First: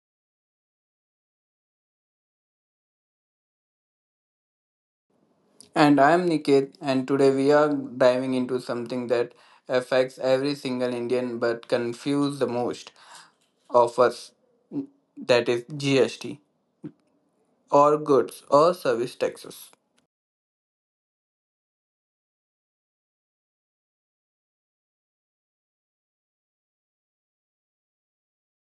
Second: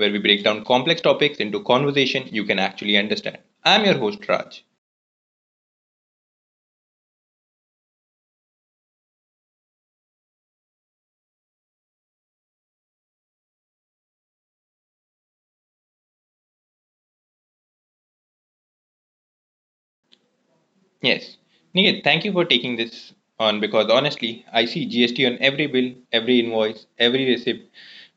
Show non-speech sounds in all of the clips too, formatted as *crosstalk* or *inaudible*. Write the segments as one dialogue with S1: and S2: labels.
S1: where we break down complex topics into conversation you can actually understand. I'm your host, Raj.
S2: And I'm Niket, and today we are diving into something that affects every single Indian but confuse the most of us, that is GST, or goods or service taxes.
S1: Yes, Nigel, thank you for taking this on because honestly, I see GST on every bill, every invoice, every receipt,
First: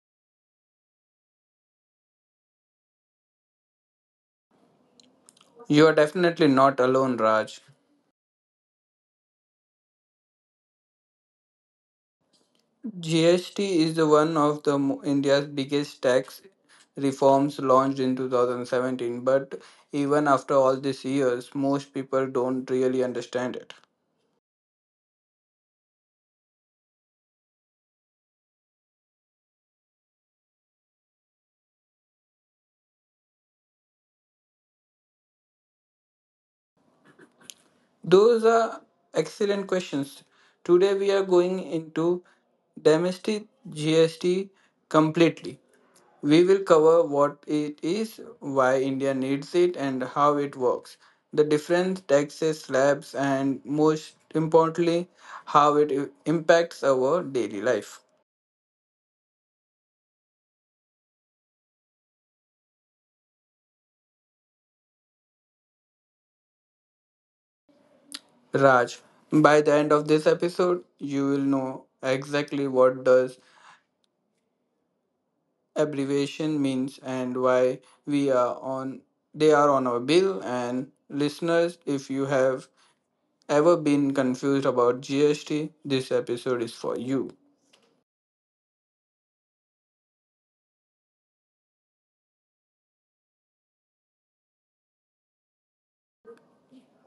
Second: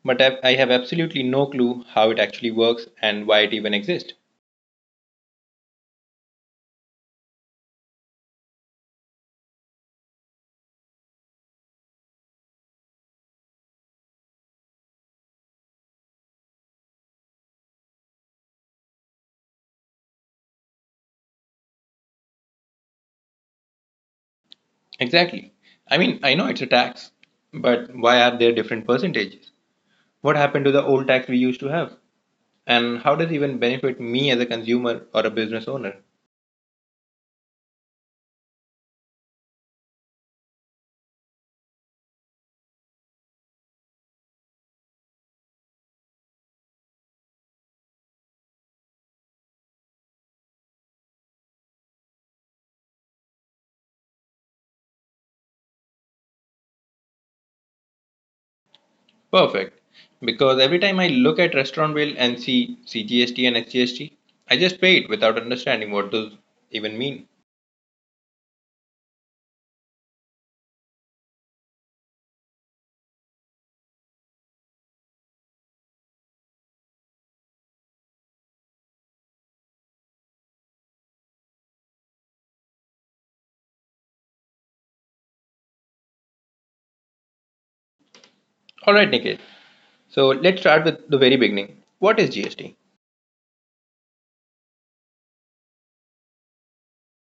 S1: but I have absolutely no clue how it actually works and why it even exists.
S2: You are definitely not alone, Raj. GST is the one of the mo- India's biggest tax reforms, launched in 2017, but even after all these years, most people don't really understand it.
S1: Exactly. I mean, I know it's a tax, but why are there different percentages? What happened to the old tax we used to have? And how does it even benefit me as a consumer or a business owner?
S2: Those are excellent questions. Today we are going into domestic GST completely. We will cover what it is, why India needs it, and how it works, the different taxes slabs, and most importantly, how it impacts our daily life.
S1: Perfect. Because every time I look at restaurant bill and see CGST and SGST, I just pay it without understanding what those even mean.
S2: Raj, by the end of this episode, you will know exactly what does abbreviation means and why we are on they are on our bill. And listeners, if you have ever been confused about GST, this episode is for you.
S1: All right, Nikhil. So let's start with the very beginning. What is GST?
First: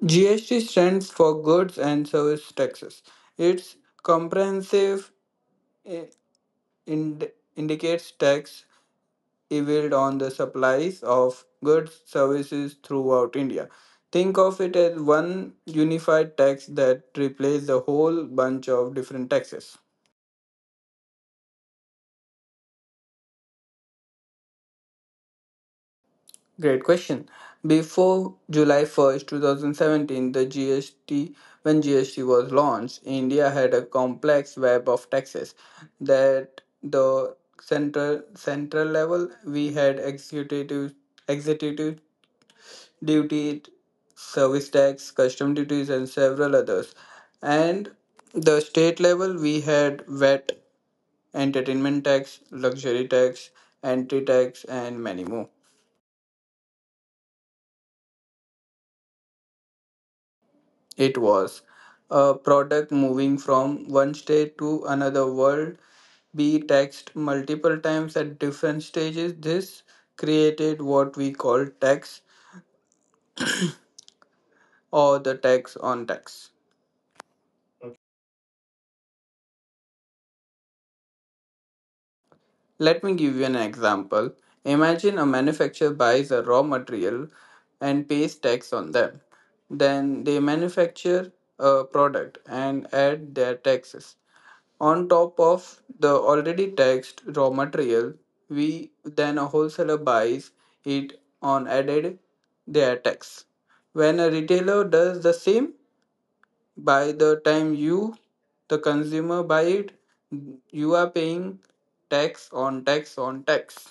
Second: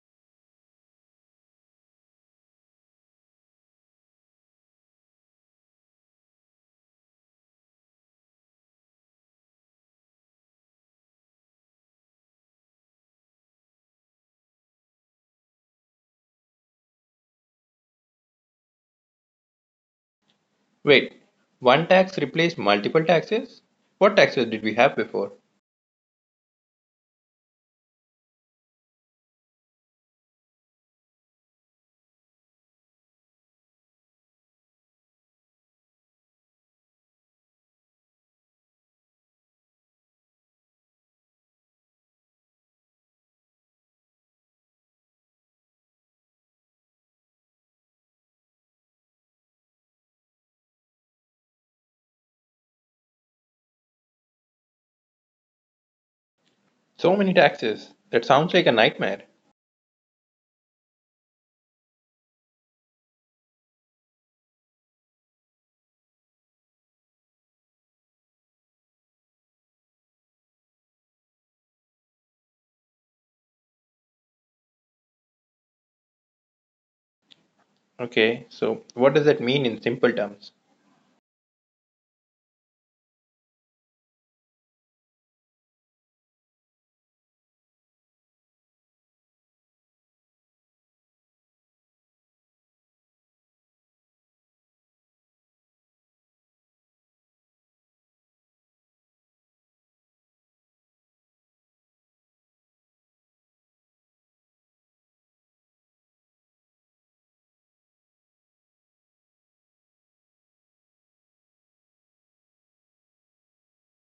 S2: GST stands for goods and service taxes. It's comprehensive, eh, ind- indicates tax levied on the supplies of goods services throughout India. Think of it as one unified tax that replaces the whole bunch of different taxes.
S1: Wait, one tax replaced multiple taxes? What taxes did we have before?
S2: Great question. Before July 1st, 2017, when GST was launched, India had a complex web of taxes. That the central level we had executive duty, service tax, custom duties, and several others. And the state level we had VAT, entertainment tax, luxury tax, entry tax, and many more.
S1: So many taxes. That sounds like a nightmare.
S2: It was a product moving from one state to another world, be taxed multiple times at different stages. This created what we call tax, or the tax on tax.
S1: Okay, so what does that mean in simple terms?
S2: Let me give you an example. Imagine a manufacturer buys a raw material and pays tax on them. Then they manufacture a product and add their taxes on top of the already taxed raw material. We then a wholesaler buys it on added their tax. When a retailer does the same, by the time you, the consumer, buy it, you are paying tax on tax on tax.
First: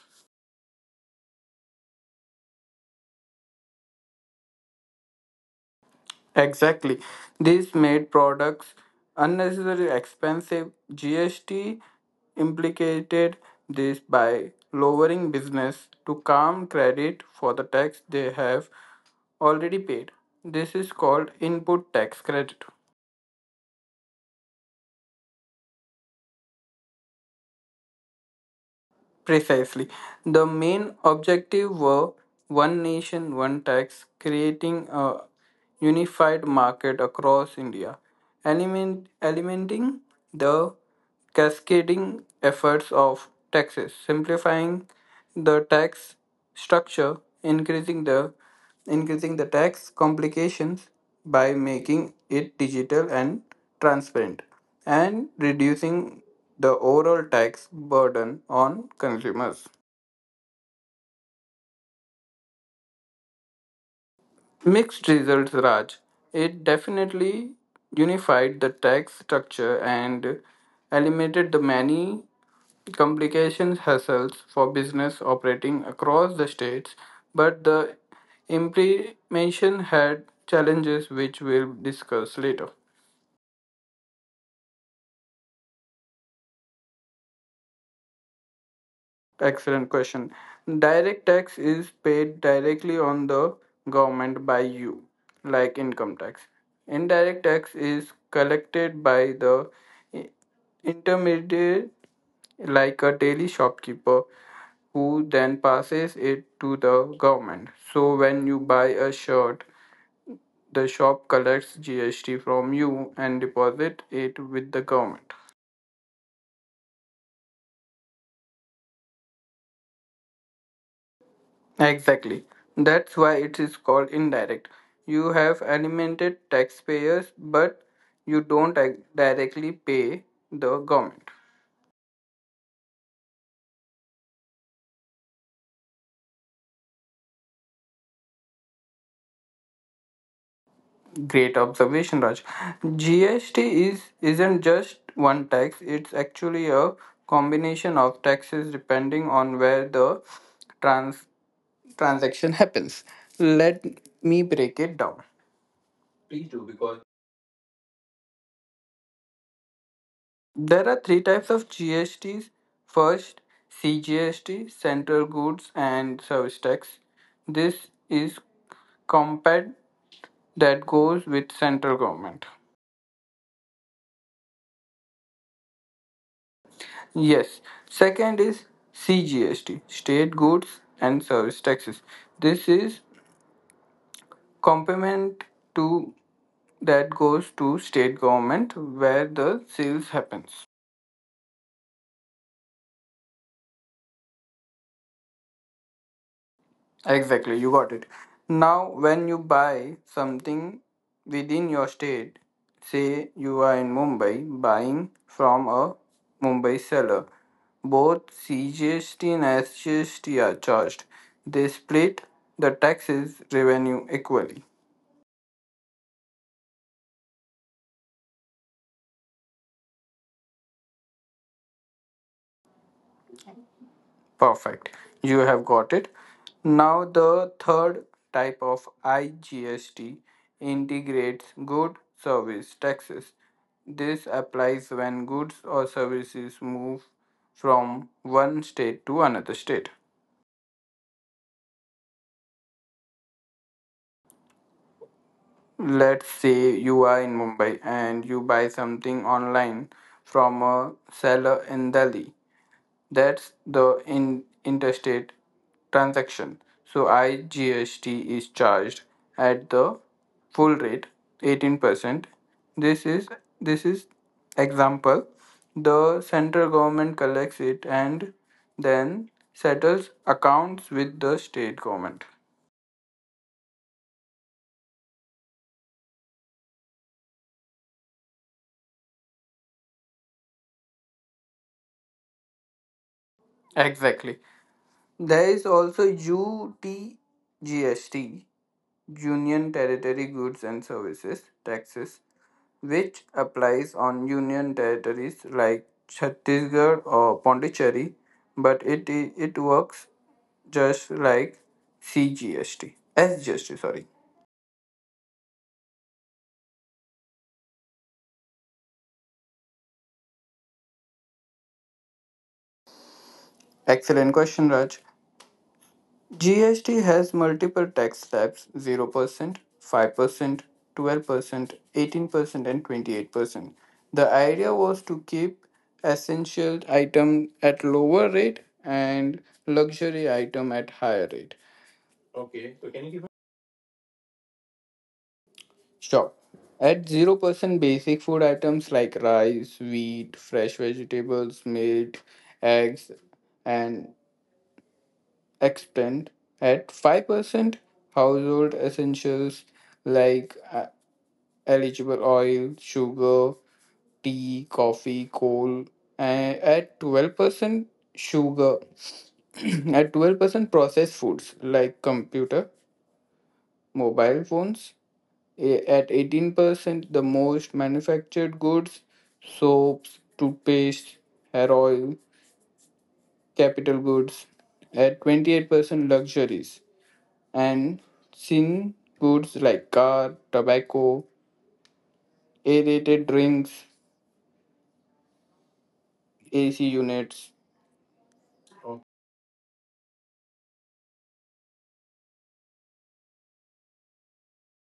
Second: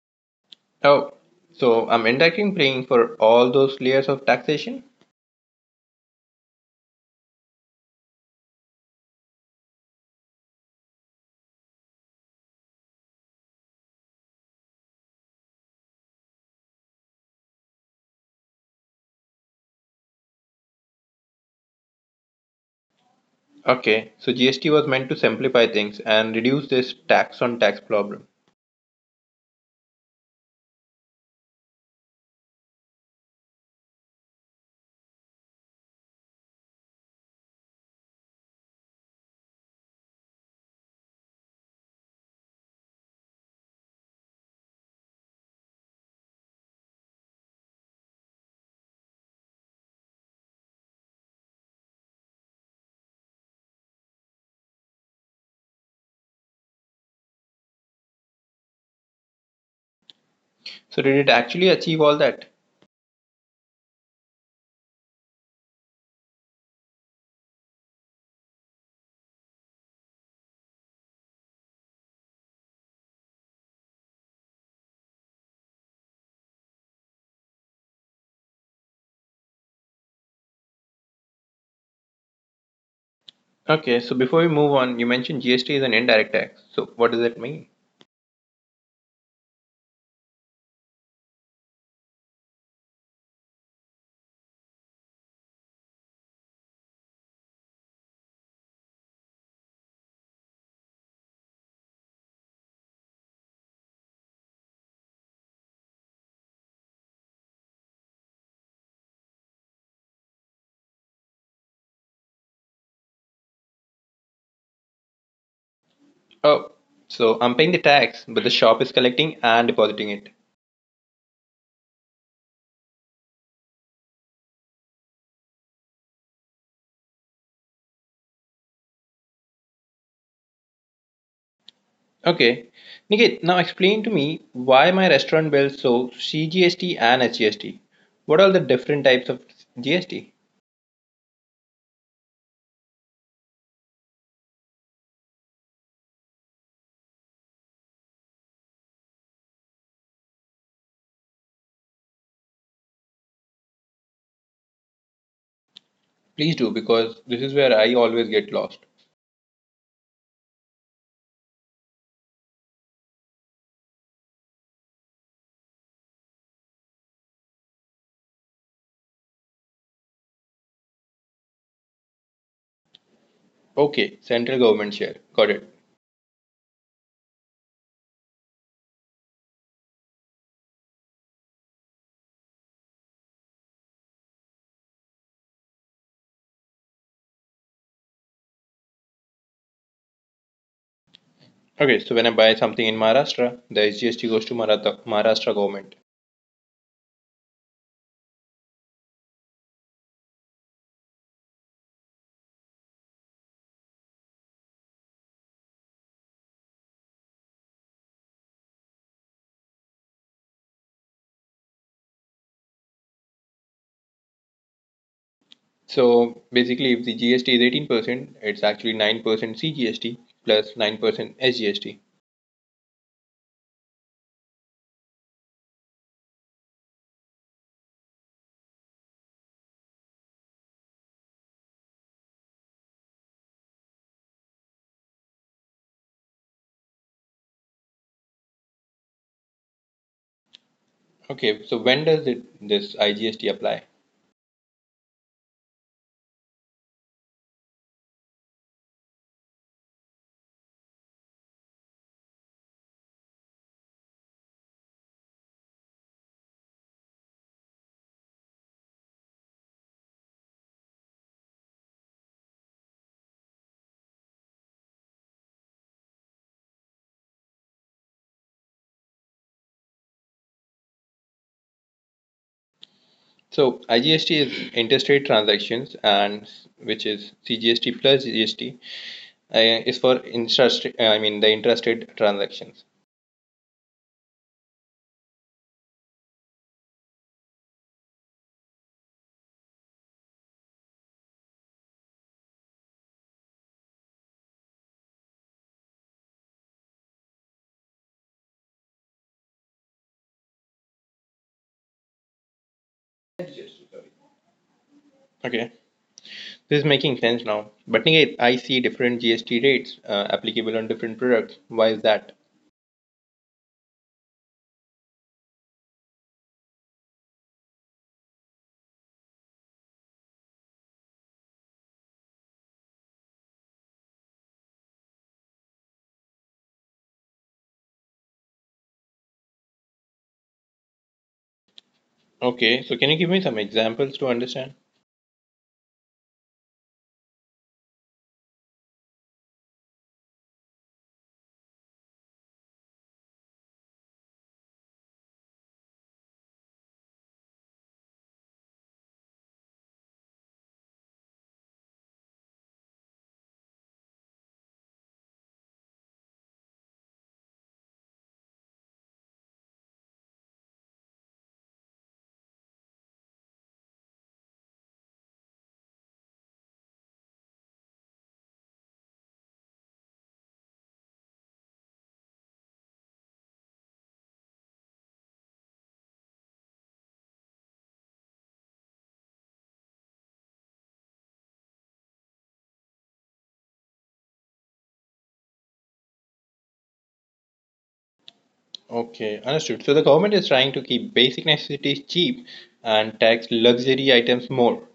S1: Oh, so I'm indirectly paying for all those layers of taxation?
S2: Exactly. This made products unnecessarily expensive. GST implicated this by lowering business to calm credit for the tax they have already paid. This is called input tax credit.
S1: Okay, so GST was meant to simplify things and reduce this tax on tax problem.
S2: Precisely. The main objective were one nation, one tax, creating a unified market across India, element, eliminating the cascading efforts of taxes, simplifying the tax structure, increasing the increasing the tax complications by making it digital and transparent, and reducing the overall tax burden on consumers.
S1: So, did it actually achieve all that?
S2: Mixed results, Raj. It definitely unified the tax structure and eliminated the many complications hassles for business operating across the states, but the implementation had challenges which we'll discuss later.
S1: Okay, so before we move on, you mentioned GST is an indirect tax. So, what does that mean?
S2: Excellent question. Direct tax is paid directly on the government by you, like income tax. Indirect tax is collected by the intermediary, like a daily shopkeeper, who then passes it to the government. So when you buy a shirt, the shop collects GST from you and deposit it with the government.
S1: Oh, so I'm paying the tax, but the shop is collecting and depositing it.
S2: Exactly. That's why it is called indirect. You have animated taxpayers, but you don't directly pay the government.
S1: Okay, Nikit, now explain to me why my restaurant bills so CGST and SGST. What are the different types of GST?
S2: Great observation, Raj. GST is isn't just one tax, it's actually a combination of taxes depending on where the trans transaction happens. Let me break it down.
S1: Please do because this is where I always get lost.
S2: There are three types of GSTs. First, CGST, Central Goods and Service Tax. This is compact that goes with central government.
S1: Okay, central government share. Got it.
S2: Yes. Second is CGST, State Goods and Service Taxes. This is complement to that goes to state government where the sales happens.
S1: Okay, so when I buy something in Maharashtra, the SGST goes to Maratha, Maharashtra government.
S2: Exactly, you got it. Now, when you buy something within your state, say you are in Mumbai buying from a Mumbai seller, both CGST and SGST are charged. They split the taxes revenue equally.
S1: So basically, if the GST is 18%, it's actually 9% CGST plus 9% SGST.
S2: Perfect. You have got it. Now, the third type of IGST, integrates good service taxes. This applies when goods or services move from one state to another state.
S1: Okay, so when does this IGST apply?
S2: Let's say you are in Mumbai and you buy something online from a seller in Delhi. That's the in interstate transaction. So IGST is charged at the full rate, 18%. This is this is example. The central government collects it and then settles accounts with the state government.
S1: So IGST is interstate transactions, and which is CGST plus GST is for intrastate. I mean the intrastate transactions.
S2: Exactly. There is also UTGST, Union Territory Goods and Services taxes, which applies on union territories like Chhattisgarh or Pondicherry, but it works just like CGST. SGST, sorry.
S1: Okay, this is making sense now. But again, I see different GST rates applicable on different products. Why is that?
S2: Excellent question, Raj. GST has multiple tax slabs: 0%, 5%, 12%, 18%, and 28%. The idea was to keep essential item at lower rate and luxury item at higher rate.
S1: Okay, so can you give me some examples to understand?
S2: Sure. At 0%, basic food items like rice, wheat, fresh vegetables, meat, eggs, and extant. At 5%, household essentials like eligible oil, sugar, tea, coffee, coal. And at 12%, sugar. *clears throat* At 12%, processed foods like computer, mobile phones. At 18%, the most manufactured goods, soaps, toothpaste, hair oil, capital goods. At 28%, luxuries and sin goods like car, tobacco, aerated drinks, AC units.
S1: Okay, understood. So the government is trying to keep basic necessities cheap and tax luxury items more.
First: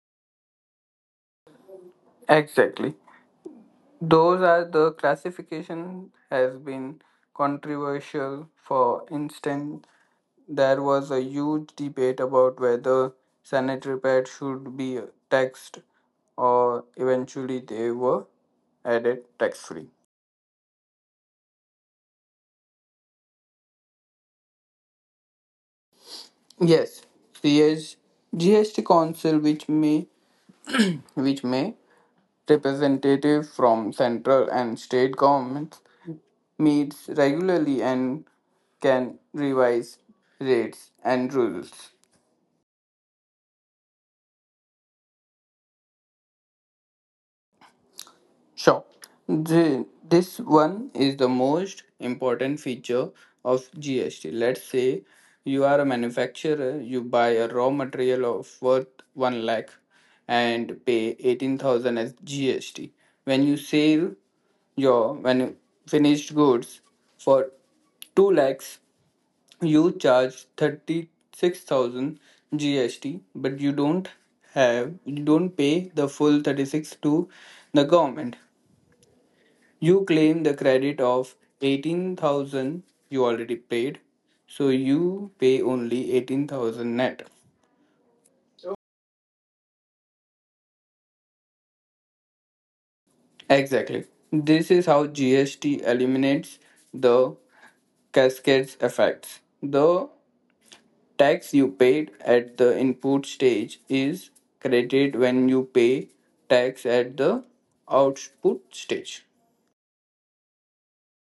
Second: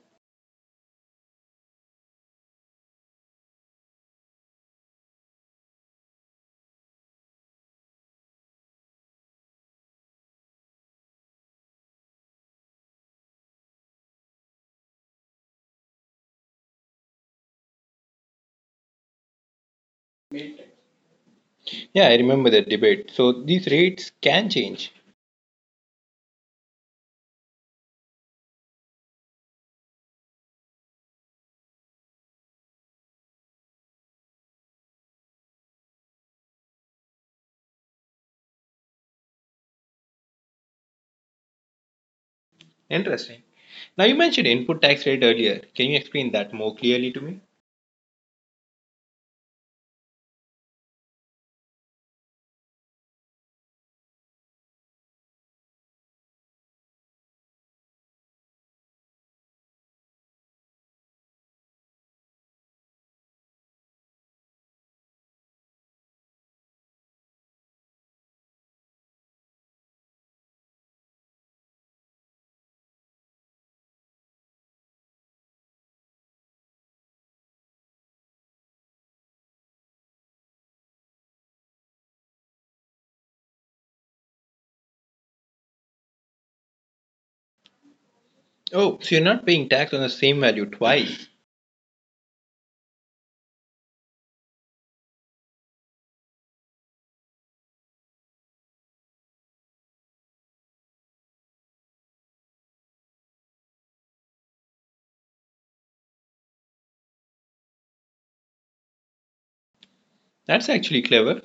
S2: Exactly. Those are the classification has been controversial. For instance, there was a huge debate about whether sanitary pads should be taxed, or eventually they were added tax free.
S1: Yeah, I remember that debate. So these rates can change.
S2: Yes, CS GST Council, which may representative from central and state governments, meets regularly and can revise rates and rules.
S1: Interesting. Now you mentioned input tax rate earlier. Can you explain that more clearly to me?
S2: Sure. This one is the most important feature of GST. Let's say you are a manufacturer, you buy a raw material of worth 1 lakh and pay 18,000 as GST. When you sell your when finished goods for 2 lakhs, you charge 36,000 GST, but you don't pay the full 36 to the government. You claim the credit of 18,000 you already paid, so you pay only 18,000 net.
S1: Oh, so you're not paying tax on the same value twice.
S2: Exactly. This is how GST eliminates the cascades effects. The tax you paid at the input stage is credited when you pay tax at the output stage.
S1: That's actually clever.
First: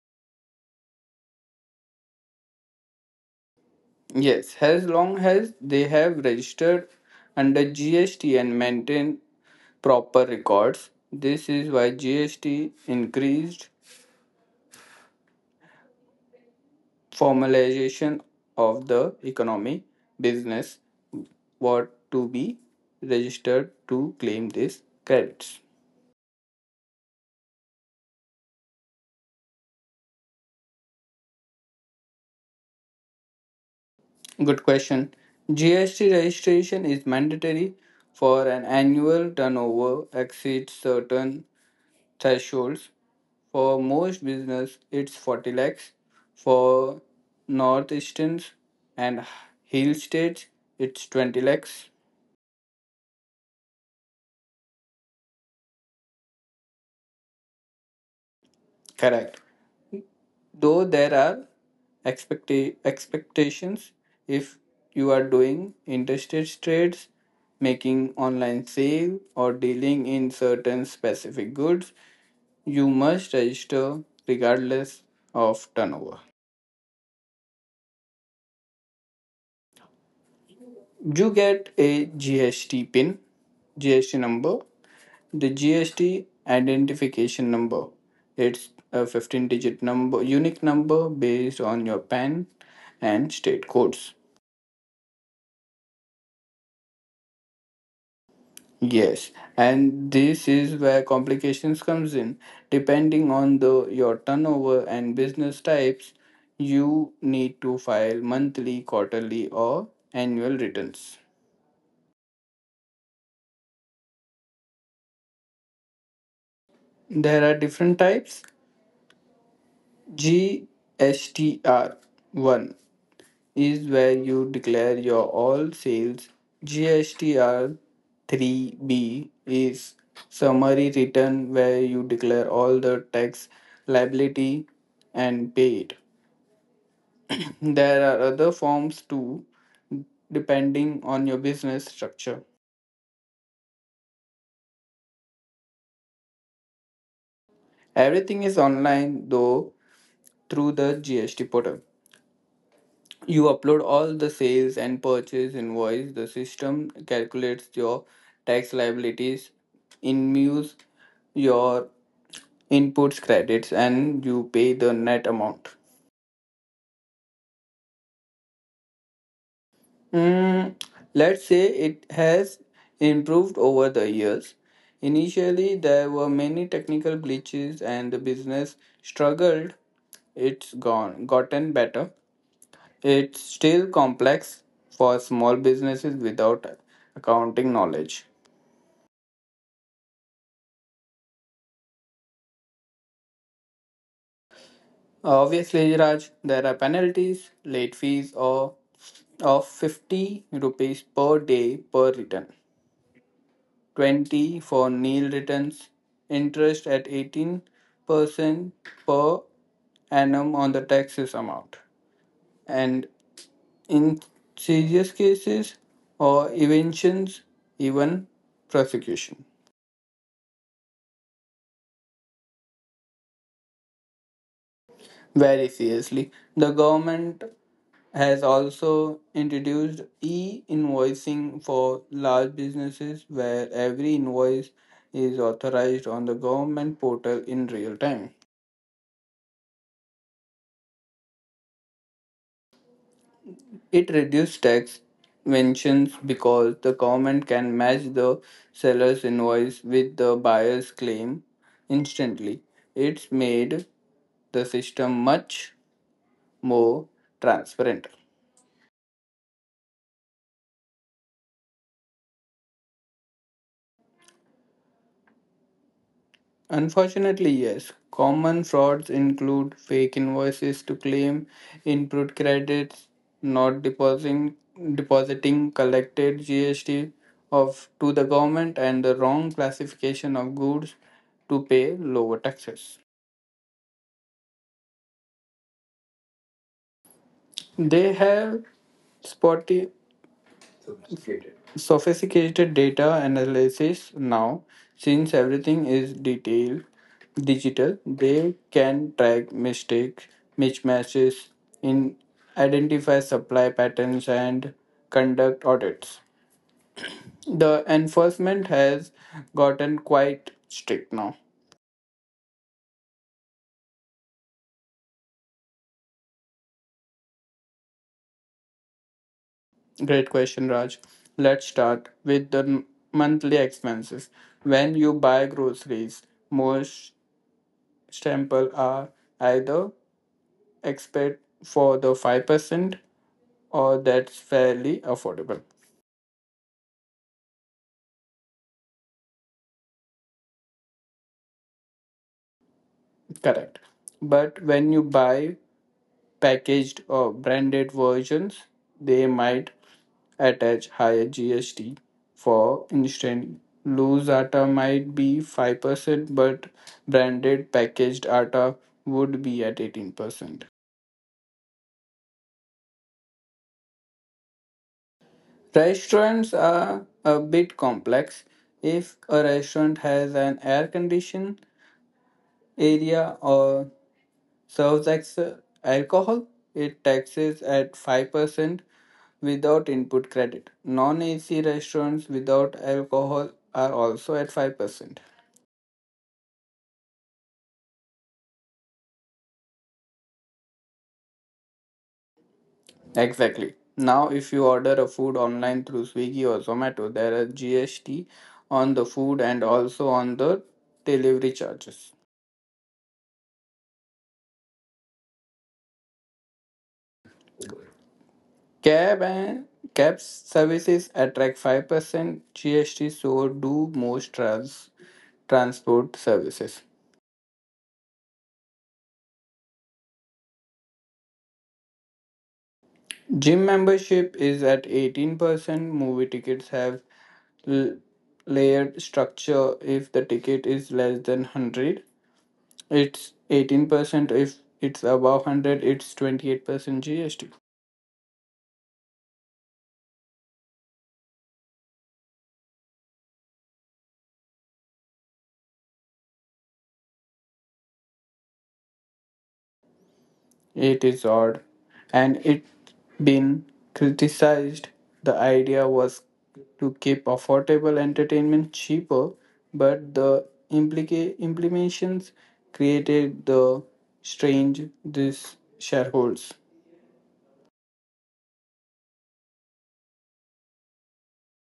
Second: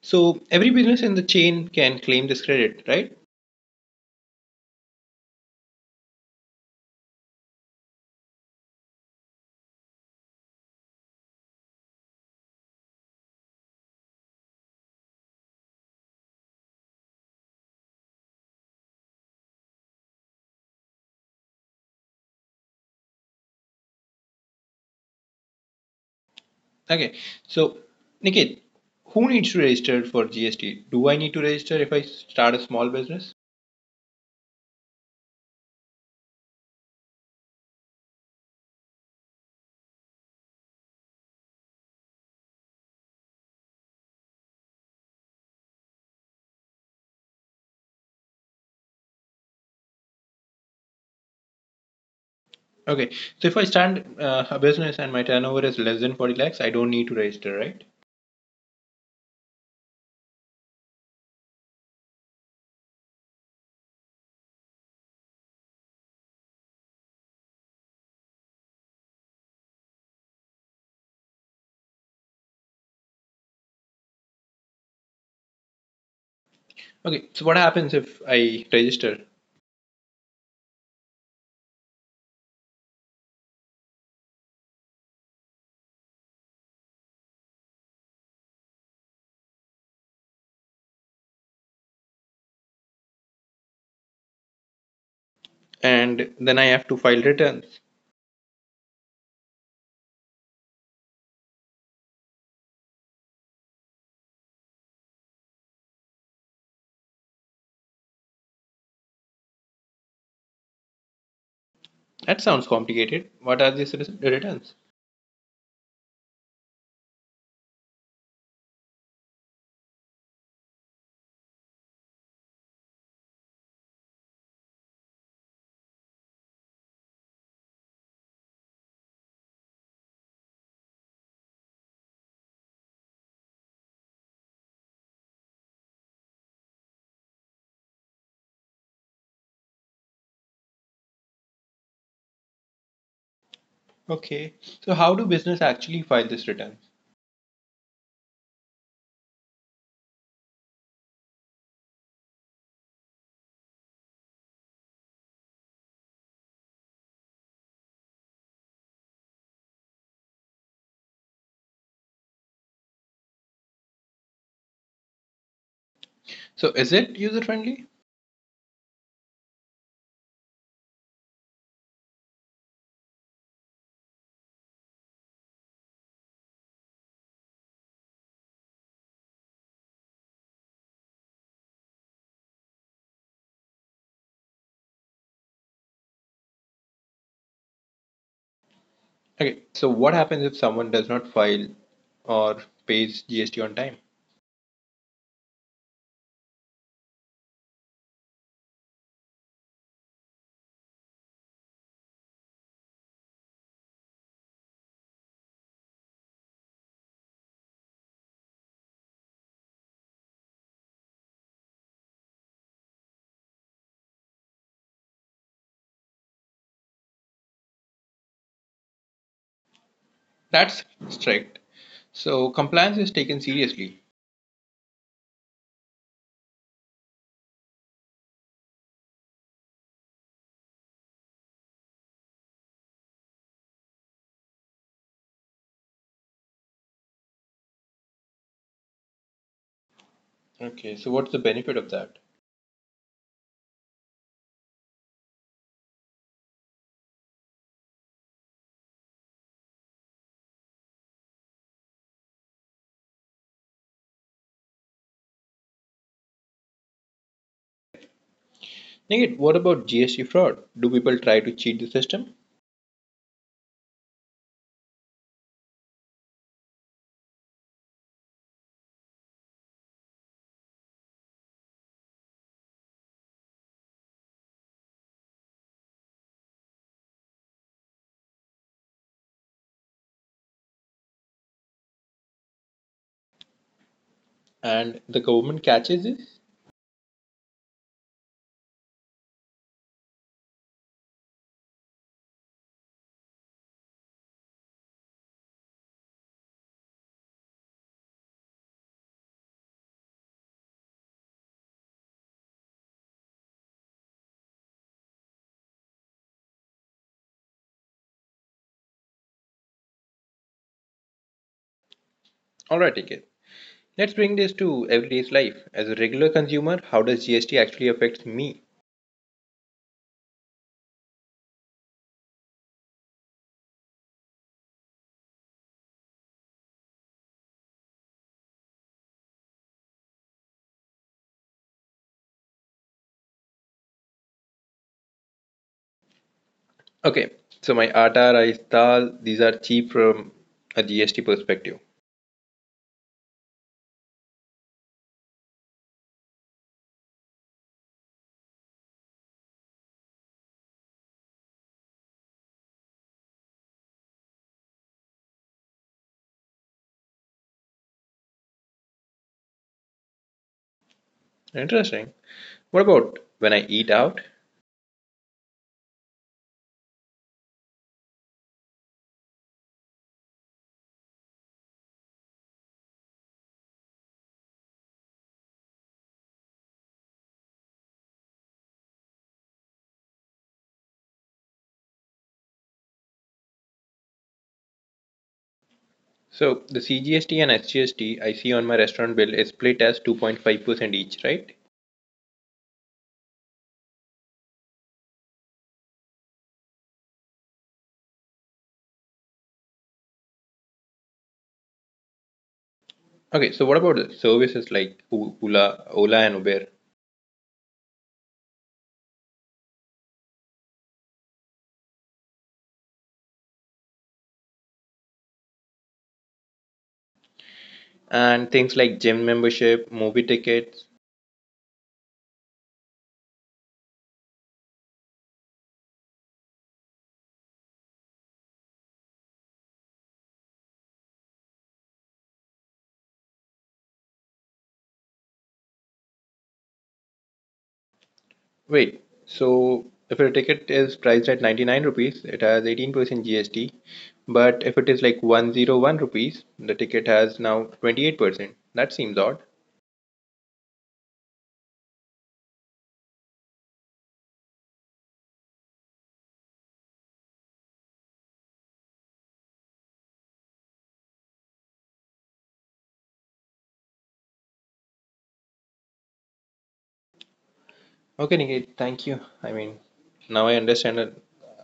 S1: So every business in the chain can claim this credit, right?
S2: Yes, as long as they have registered under GST and maintain proper records. This is why GST increased formalization of the economy business what to be registered to claim these credits.
S1: Okay, so Nikhil, who needs to register for GST? Do I need to register if I start a small business?
S2: Good question. GST registration is mandatory for an annual turnover exceeds certain thresholds. For most business, it's 40 lakhs. For northeasterns and hill states, it's 20 lakhs.
S1: Okay, so if I start a business and my turnover is less than 40 lakhs, I don't need to register, right?
S2: Correct. Though there are expectations, if you are doing interstate trades, making online sale, or dealing in certain specific goods, you must register regardless of turnover.
S1: Okay, so what happens if I register
S2: You get a GST pin, GST number, the GST identification number. It's a 15 digit number, unique number based on your PAN and state codes.
S1: and then I have to file returns?
S2: Yes, and this is where complications comes in. Depending on the your turnover and business types, you need to file monthly, quarterly or annual returns.
S1: That sounds complicated. What are these returns?
S2: There are different types. GSTR 1 is where you declare your all sales. GSTR 3B is summary return where you declare all the tax liability and pay it. There are other forms too depending on your business structure.
S1: Okay, so how do business actually file these returns?
S2: Everything is online though through the GST portal. You upload all the sales and purchase invoice. The system calculates your tax liabilities, inmuse your inputs credits, and you pay the net amount.
S1: So is it user friendly?
S2: Mm, let's say it has improved over the years. Initially, there were many technical glitches, and the business struggled. It's gone gotten better. It's still complex for small businesses without accounting knowledge.
S1: Okay, so what happens if someone does not file or pays GST on time?
S2: Obviously, Raj, there are penalties, late fees or of 50 rupees per day per return, 20 for nil returns, interest at 18% per annum on the taxes amount. And in serious cases or evictions, even prosecution.
S1: That's strict. So compliance is taken seriously.
S2: Very seriously, the government has also introduced e-invoicing for large businesses where every invoice is authorized on the government portal in real time.
S1: Okay, so what's the benefit of that?
S2: It reduces tax mentions because the government can match the seller's invoice with the buyer's claim instantly. It's made the system much more transparent.
S1: Nigit, what about GST fraud? Do people try to cheat the system
S2: Unfortunately, yes. Common frauds include fake invoices to claim input credits, not depositing collected GST of to the government, and the wrong classification of goods to pay lower taxes.
S1: and the government catches this?
S2: They have spotty sophisticated data analysis now. Since everything is detailed digital, they can track mistakes mismatches in identify supply patterns and conduct audits. The enforcement has gotten quite strict now.
S1: Alright, Nigit. Let's bring this to everyday's life. As a regular consumer, how does GST actually affect me?
S2: Great question, Raj. Let's start with the monthly expenses. When you buy groceries, most sample are either expect for the 5%, or that's fairly affordable.
S1: Okay, so my atta, rice, dal, these are cheap from a GST perspective.
S2: Correct. But when you buy packaged or branded versions, they might attach higher gst. For instance, loose atta might be 5%, but branded packaged atta would be at 18%.
S1: Interesting. What about when I eat out?
S2: Restaurants are a bit complex. If a restaurant has an air conditioned area or serves ex alcohol, it taxes at 5% without input credit. Non AC restaurants without alcohol are also at 5%.
S1: So the CGST and SGST I see on my restaurant bill is split as 2.5% each, right?
S2: Exactly. Now, if you order a food online through Swiggy or Zomato, there are GST on the food and also on the delivery charges.
S1: Okay, so what about the services like Ola, Ola and Uber
S2: Cab and cab services attract 5% GST, so do most transport services.
S1: and things like gym membership, movie tickets?
S2: Gym membership is at 18%. Movie tickets have l- layered structure. If the ticket is less than 100, it's 18%. If it's above 100, it's 28% GST.
S1: Wait, so if a ticket is priced at 99 rupees, it has 18% GST, but if it is like 101 rupees, the ticket has now 28%. That seems odd.
S2: It is odd, and it been criticized. The idea was to keep affordable entertainment cheaper, but the implications created the strange this shareholds.
S1: Okay, Niket, thank you. I mean, now I understand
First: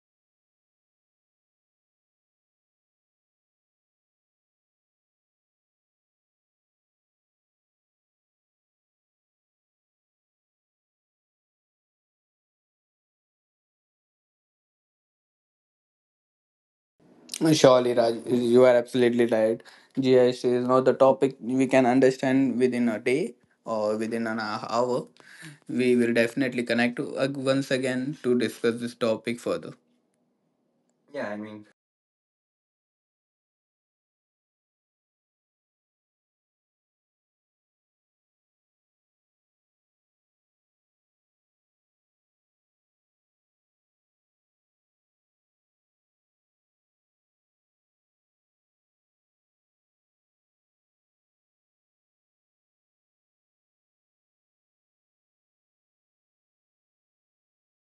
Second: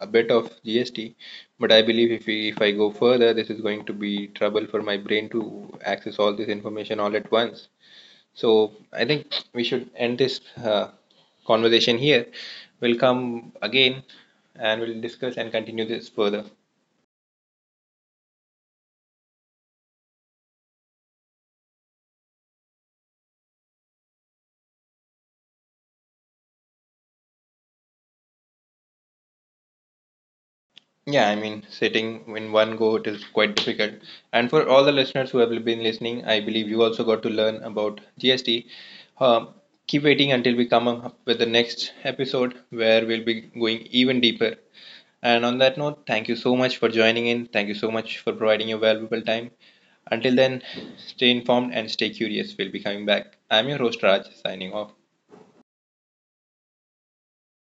S1: a bit of GST, but I believe if I go further, this is going to be trouble for my brain to access all this information all at once. So I think we should end this conversation here. We'll come again and we'll discuss and continue this further.
S2: No, surely, Raj, you are absolutely right. GIS is not the topic we can understand within a day or within an hour. We will definitely connect to, once again to discuss this topic further.
S1: Yeah, I
S2: Yeah, I
S1: mean,
S2: mean.
S1: sitting in one go it is quite difficult. And for all the listeners who have been listening, I believe you also got to learn about GST. Um, Keep waiting until we come up with the next episode where we'll be going even deeper. And on that note, thank you so much for joining in. Thank you so much for providing your valuable time. Until then, stay informed and stay curious. We'll be coming back. I'm your host, Raj, signing off.